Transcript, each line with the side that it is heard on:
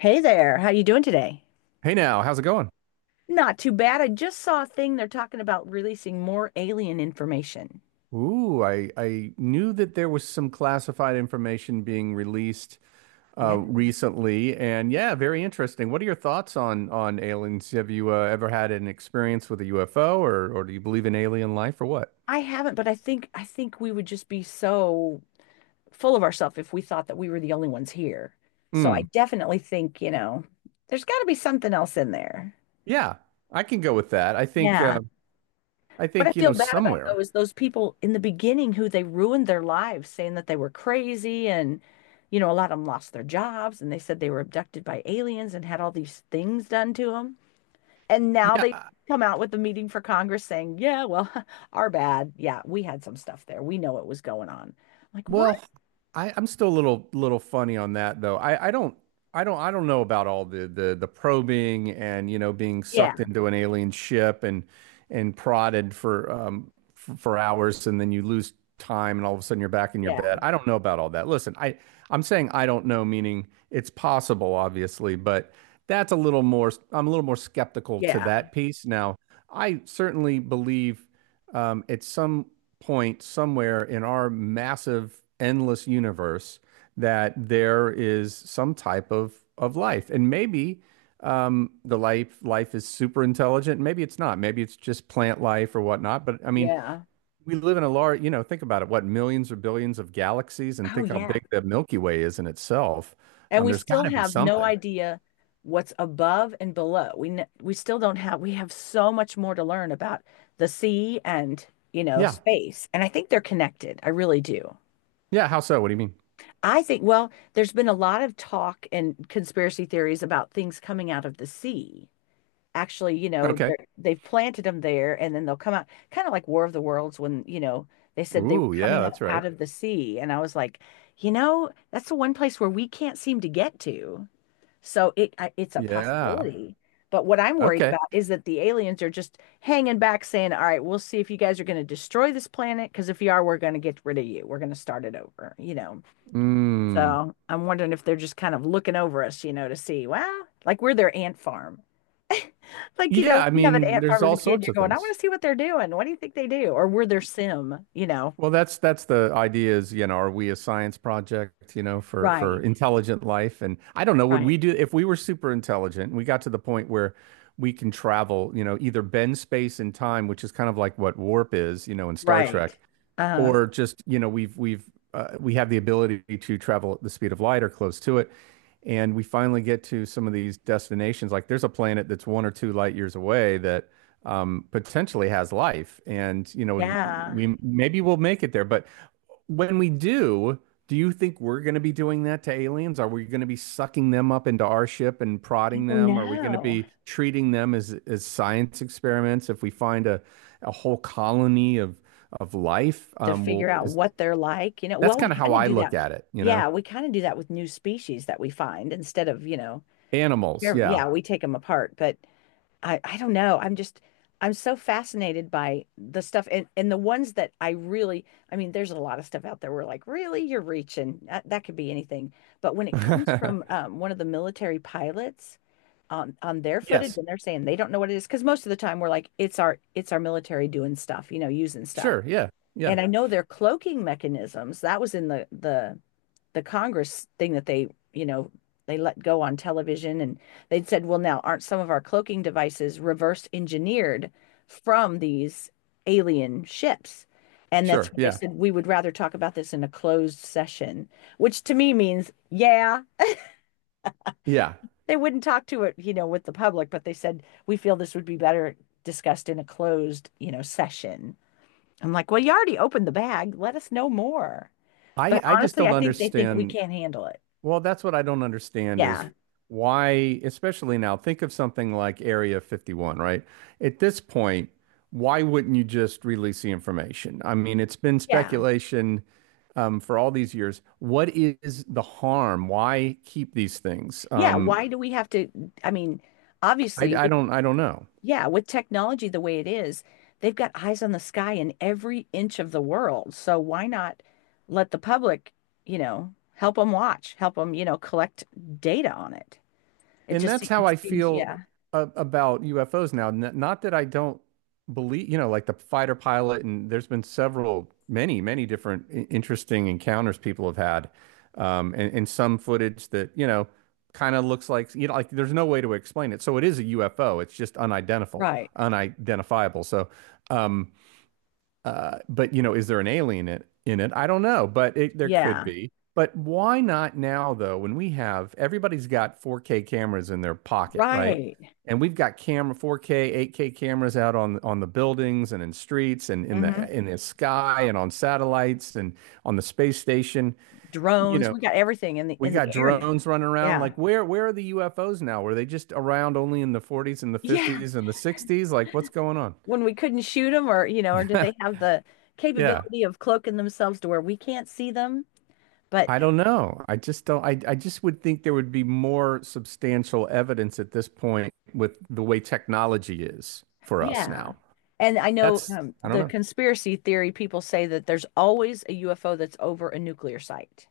left: Hey there, how you doing today?
right: Hey now, how's it going?
left: Not too bad. I just saw a thing they're talking about releasing more alien information.
right: Ooh, I knew that there was some classified information being released
left: Yeah.
right: recently, and yeah, very interesting. What are your thoughts on aliens? Have you ever had an experience with a UFO, or do you believe in alien life, or what?
left: I haven't, but I think we would just be so full of ourselves if we thought that we were the only ones here. So I
right: Mm,
left: definitely think, you know, there's got to be something else in there.
right: yeah, I can go with that.
left: Yeah.
right: I
left: What I
right: think you
left: feel
right: know
left: bad about though
right: somewhere.
left: is those people in the beginning who they ruined their lives saying that they were crazy and you know, a lot of them lost their jobs and they said they were abducted by aliens and had all these things done to them. And now they
right: Yeah,
left: come out with the meeting for Congress saying, yeah, well, our bad. Yeah, we had some stuff there. We know it was going on. Like, what?
right: well, I, I'm still a little funny on that though. I, I don't I don't know about all the the probing and you know being
left: Yeah,
right: sucked into an alien ship and prodded for for hours and then you lose time and all of a sudden you're back in your
left: yeah,
right: bed. I don't know about all that. Listen, I'm saying I don't know, meaning it's possible, obviously, but that's a little more I'm a little more skeptical to
left: yeah,
right: that piece. Now, I certainly believe at some point somewhere in our massive, endless universe that there is some type of life, and maybe the life is super intelligent. Maybe it's not. Maybe it's just plant life or whatnot. But I mean,
left: yeah.
right: we live in a large, you know, think about it, what millions or billions of galaxies, and
left: Oh,
right: think how
left: yeah.
right: big the Milky Way is in itself.
left: And we
right: There's got
left: still
right: to be
left: have no
right: something.
left: idea what's above and below. We still don't have, we have so much more to learn about the sea and, you know,
right: Yeah.
left: space. And I think they're connected. I really do.
right: Yeah. How so? What do you mean?
left: I think, well, there's been a lot of talk and conspiracy theories about things coming out of the sea actually, you know,
right: Okay.
left: they're, they've planted them there and then they'll come out kind of like War of the Worlds when, you know, they said they were
right: Ooh, yeah,
left: coming up
right: that's right.
left: out of the sea. And I was like, you know, that's the one place where we can't seem to get to. It's a
right: Yeah.
left: possibility. But what I'm worried
right: Okay.
left: about is that the aliens are just hanging back saying, all right, we'll see if you guys are going to destroy this planet. Because if you are, we're going to get rid of you. We're going to start it over, you know.
right: Mm.
left: So I'm wondering if they're just kind of looking over us, you know, to see, wow, like we're their ant farm. Like, you know, when
right: Yeah, I
left: you have an
right: mean,
left: ant
right: there's
left: farm as a
right: all
left: kid,
right: sorts
left: you're
right: of
left: going, I want
right: things.
left: to see what they're doing. What do you think they do? Or were their sim, you know?
right: Well, that's the idea is, you know, are we a science project, you know, for
left: Right,
right: intelligent life? And I don't know, would
left: right,
right: we do if we were super intelligent and we got to the point where we can travel, you know, either bend space and time, which is kind of like what warp is, you know, in Star
left: right.
right: Trek,
left: Uh,
right: or just, you know, we've we have the ability to travel at the speed of light or close to it. And we finally get to some of these destinations. Like there's a planet that's one or two light years away that potentially has life. And you know,
left: yeah.
right: we maybe we'll make it there, but when we do, do you think we're going to be doing that to aliens? Are we going to be sucking them up into our ship and
left: I
right: prodding them? Are we going to
left: do
right: be treating them as science experiments? If we find a whole colony of life,
left: to figure out what they're like, you know.
right: that's
left: Well, we
right: kind of how
left: kind of
right: I
left: do
right: look
left: that.
right: at it, you know?
left: Yeah, we kind of do that with new species that we find instead of, you know,
right: Animals, yeah.
left: yeah, we take them apart, but I don't know. I'm just I'm so fascinated by the stuff and the ones that I really I mean, there's a lot of stuff out there where like, really, you're reaching. That could be anything. But when it comes from one of the military pilots on their footage
right: Yes,
left: and they're saying they don't know what it is, because most of the time we're like, it's our military doing stuff, you know, using stuff.
right: sure, yeah, yeah,
left: And I know their cloaking mechanisms, that was in the Congress thing that they, you know, they let go on television and they'd said, well, now aren't some of our cloaking devices reverse engineered from these alien ships? And that's
right: sure,
left: when they
right: yeah,
left: said, we would rather talk about this in a closed session, which to me means, yeah,
right: yeah.
left: they wouldn't talk to it, you know, with the public, but they said, we feel this would be better discussed in a closed, you know, session. I'm like, well, you already opened the bag. Let us know more. But
right: I just
left: honestly,
right: don't
left: I think they think we
right: understand
left: can't handle it.
right: Well, that's what I don't understand is
left: Yeah.
right: why, especially now, think of something like Area 51, right? At this point, why wouldn't you just release the information? I mean, it's been
left: Yeah.
right: speculation for all these years. What is the harm? Why keep these things?
left: Yeah, why do we have to? I mean, obviously, with
right: I don't know.
left: yeah, with technology the way it is, they've got eyes on the sky in every inch of the world. So why not let the public, you know, help them watch, help them, you know, collect data on it?
right: And that's how
left: It
right: I
left: seems,
right: feel
left: yeah,
right: about UFOs now. N Not that I don't believe, you know, like the fighter pilot, and there's been several, many, many different interesting encounters people have had, and some footage that, you know, kind of looks like, you know, like there's no way to explain it. So it is a UFO. It's just
left: right,
right: unidentifiable. So, um, but you know, is there an alien in it? I don't know, but it, there could
left: yeah,
right: be. But why not now, though, when we have everybody's got 4K cameras in their pocket, right?
left: right.
right: And we've got camera 4K, 8K cameras out on the buildings and in streets and in
left: Hmm.
right: the sky and on satellites and on the space station. You
left: Drones,
right: know,
left: we got everything in the
right: we
left: in the
right: got
left: air now.
right: drones running around.
left: Yeah.
right: Like, where are the UFOs now? Were they just around only in the 40s and the
left: Yeah.
right: 50s and the 60s? Like, what's going on?
left: When we couldn't shoot them or, you know, or
right: Yeah.
left: do they have the
right: Yeah.
left: capability of cloaking themselves to where we can't see them? But
right: I don't know. I just don't. I just would think there would be more substantial evidence at this point with the way technology is for us
left: yeah.
right: now.
left: And I know
right: That's, I don't
left: the
right: know.
left: conspiracy theory people say that there's always a UFO that's over a nuclear site,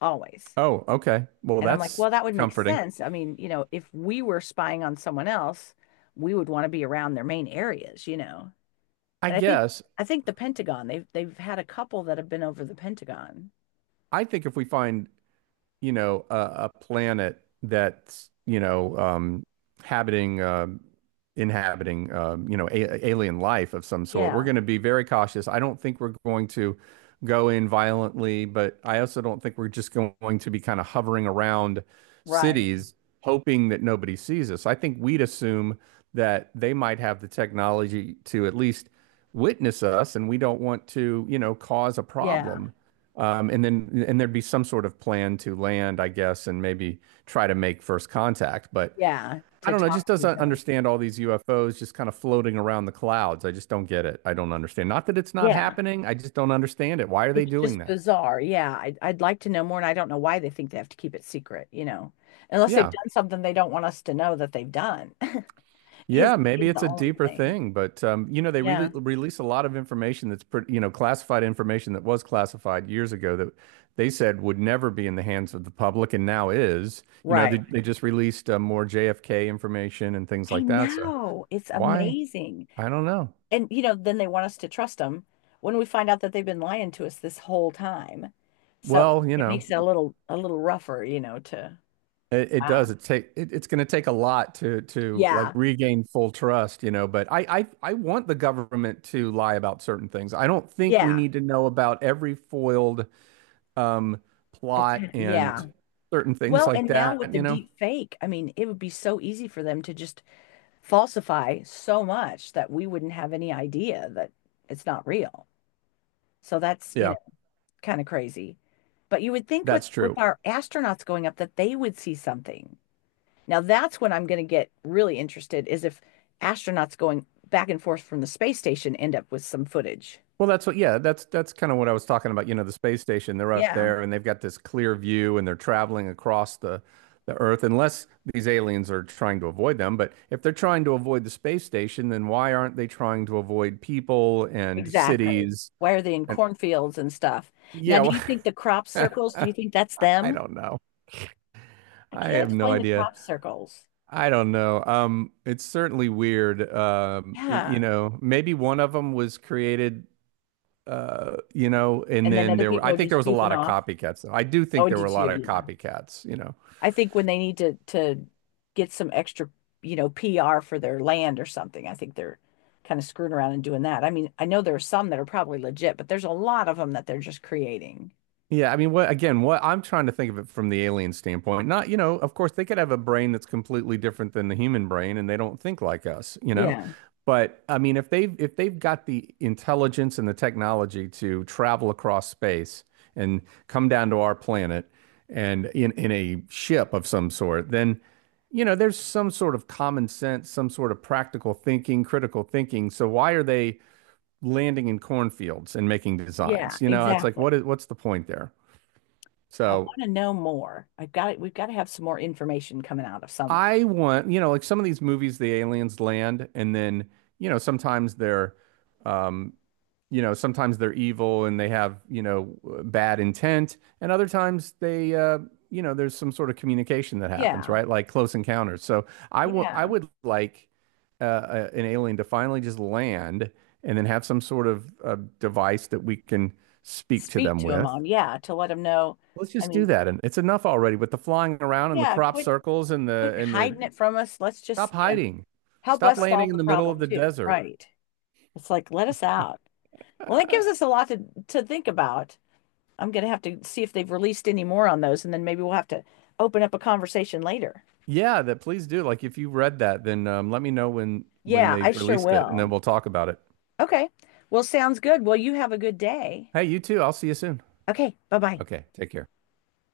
left: always.
right: Oh, okay. Well,
left: And I'm like,
right: that's
left: well, that would make
right: comforting.
left: sense. I mean, you know, if we were spying on someone else, we would want to be around their main areas, you know.
right: I
left: And I think
right: guess
left: I think the Pentagon, they've had a couple that have been over the Pentagon.
right: I think if we find, you know, a planet that's, you know, habiting, um, inhabiting, you know, a alien life of some sort. We're
left: Yeah,
right: going to be very cautious. I don't think we're going to go in violently, but I also don't think we're just going to be kind of hovering around
left: right.
right: cities hoping that nobody sees us. I think we'd assume that they might have the technology to at least witness us, and we don't want to, you know, cause a
left: Yeah.
right: problem. And then and there'd be some sort of plan to land, I guess, and maybe try to make first contact. But
left: Yeah,
right: I
left: to
right: don't know, just
left: talk to each
right: doesn't
left: other.
right: understand all these UFOs just kind of floating around the clouds. I just don't get it. I don't understand. Not that it's not
left: Yeah.
right: happening, I just don't understand it. Why are they
left: It's
right: doing
left: just
right: that?
left: bizarre. Yeah, I'd like to know more, and I don't know why they think they have to keep it secret, you know, unless they've
right: Yeah,
left: done something they don't want us to know that they've done. His
right: Yeah, maybe
left: is
right: it's
left: the
right: a
left: only
right: deeper
left: thing.
right: thing, but you know, they really
left: Yeah,
right: release a lot of information that's pretty, you know, classified information that was classified years ago that they said would never be in the hands of the public and now is. You know,
left: right.
right: they just released more JFK information and things
left: I
right: like that. So
left: know. It's
right: why?
left: amazing.
right: I don't know.
left: And you know, then they want us to trust them when we find out that they've been lying to us this whole time. So
right: Well, you
left: it
right: know,
left: makes it a little rougher, you know, to
right: it does.
left: wow.
right: It, it's going to take a lot to like
left: Yeah.
right: regain full trust, you know. But I want the government to lie about certain things. I don't think we
left: Yeah.
right: need to know about every foiled um, plot
left: Atta-
right: and
left: yeah.
right: certain things
left: Well,
right: like
left: and now with
right: that,
left: the
right: you know?
left: deep fake, I mean, it would be so easy for them to just falsify so much that we wouldn't have any idea that it's not real. So that's, you
right: Yeah,
left: know, kind of crazy. But you would think with
right: that's true.
left: our astronauts going up that they would see something. Now that's when I'm going to get really interested is if astronauts going back and forth from the space station end up with some footage.
right: Well, that's what, yeah, that's kind of what I was talking about. You know, the space station, they're up
left: Yeah,
right: there and they've got this clear view and they're traveling across the Earth, unless these aliens are trying to avoid them. But if they're trying to avoid the space station, then why aren't they trying to avoid people and
left: exactly.
right: cities?
left: Why are they in
right: And
left: cornfields and stuff? Now, do
right: yeah,
left: you think the crop circles, do you think that's
right: I
left: them?
right: don't know.
left: I
right: I
left: can't
right: have no
left: explain the
right: idea.
left: crop circles.
right: I don't know. It's certainly weird. You
left: Yeah.
right: know, maybe one of them was created, you know, and
left: And then
right: then
left: other
right: there were,
left: people
right: I
left: are
right: think there
left: just
right: was a lot
left: goofing
right: of
left: off.
right: copycats though. I do
left: Oh,
right: think
left: I
right: there were
left: do
right: a
left: too.
right: lot of
left: Yeah.
right: copycats, you know.
left: I think when they need to get some extra, you know, PR for their land or something, I think they're kind of screwing around and doing that. I mean, I know there are some that are probably legit, but there's a lot of them that they're just creating.
right: Yeah, I mean, what again, what I'm trying to think of it from the alien standpoint. Not, you know, of course they could have a brain that's completely different than the human brain and they don't think like us, you know.
left: Yeah.
right: But I mean, if they've got the intelligence and the technology to travel across space and come down to our planet and in a ship of some sort, then you know, there's some sort of common sense, some sort of practical thinking, critical thinking. So why are they landing in cornfields and making
left: Yeah,
right: designs? You know, it's like
left: exactly.
right: what's the point there?
left: I want
right: So
left: to know more. I've got it. We've got to have some more information coming out of somewhere.
right: you know, like some of these movies, the aliens land, and then, you know, um, you know, sometimes they're evil and they have, you know, bad intent, and other times you know, there's some sort of communication that happens,
left: Yeah.
right: right? Like Close Encounters. So I
left: Yeah.
right: would like a- an alien to finally just land and then have some sort of device that we can speak to
left: Speak
right: them
left: to them
right: with.
left: on. Yeah. To let them know.
right: Let's
left: I
right: just do
left: mean,
right: that. And it's enough already with the flying around and the
left: yeah,
right: crop
left: quit
right: circles and the
left: hiding it from us. Let's just,
right: stop
left: you know,
right: hiding.
left: help
right: Stop
left: us
right: landing
left: solve
right: in
left: the
right: the middle of
left: problem
right: the
left: too.
right: desert.
left: Right. It's like, let us out. Well, that
right: Uh,
left: gives us a lot to think about. I'm going to have to see if they've released any more on those, and then maybe we'll have to open up a conversation later.
right: yeah, that please do. Like if you read that, then let me know when
left: Yeah, I
right: they've
left: sure
right: released it and then we'll
left: will.
right: talk about it.
left: Okay. Well, sounds good. Well, you have a good day.
right: Hey, you too. I'll see you soon.
left: Okay. Bye bye.
right: Okay, take care.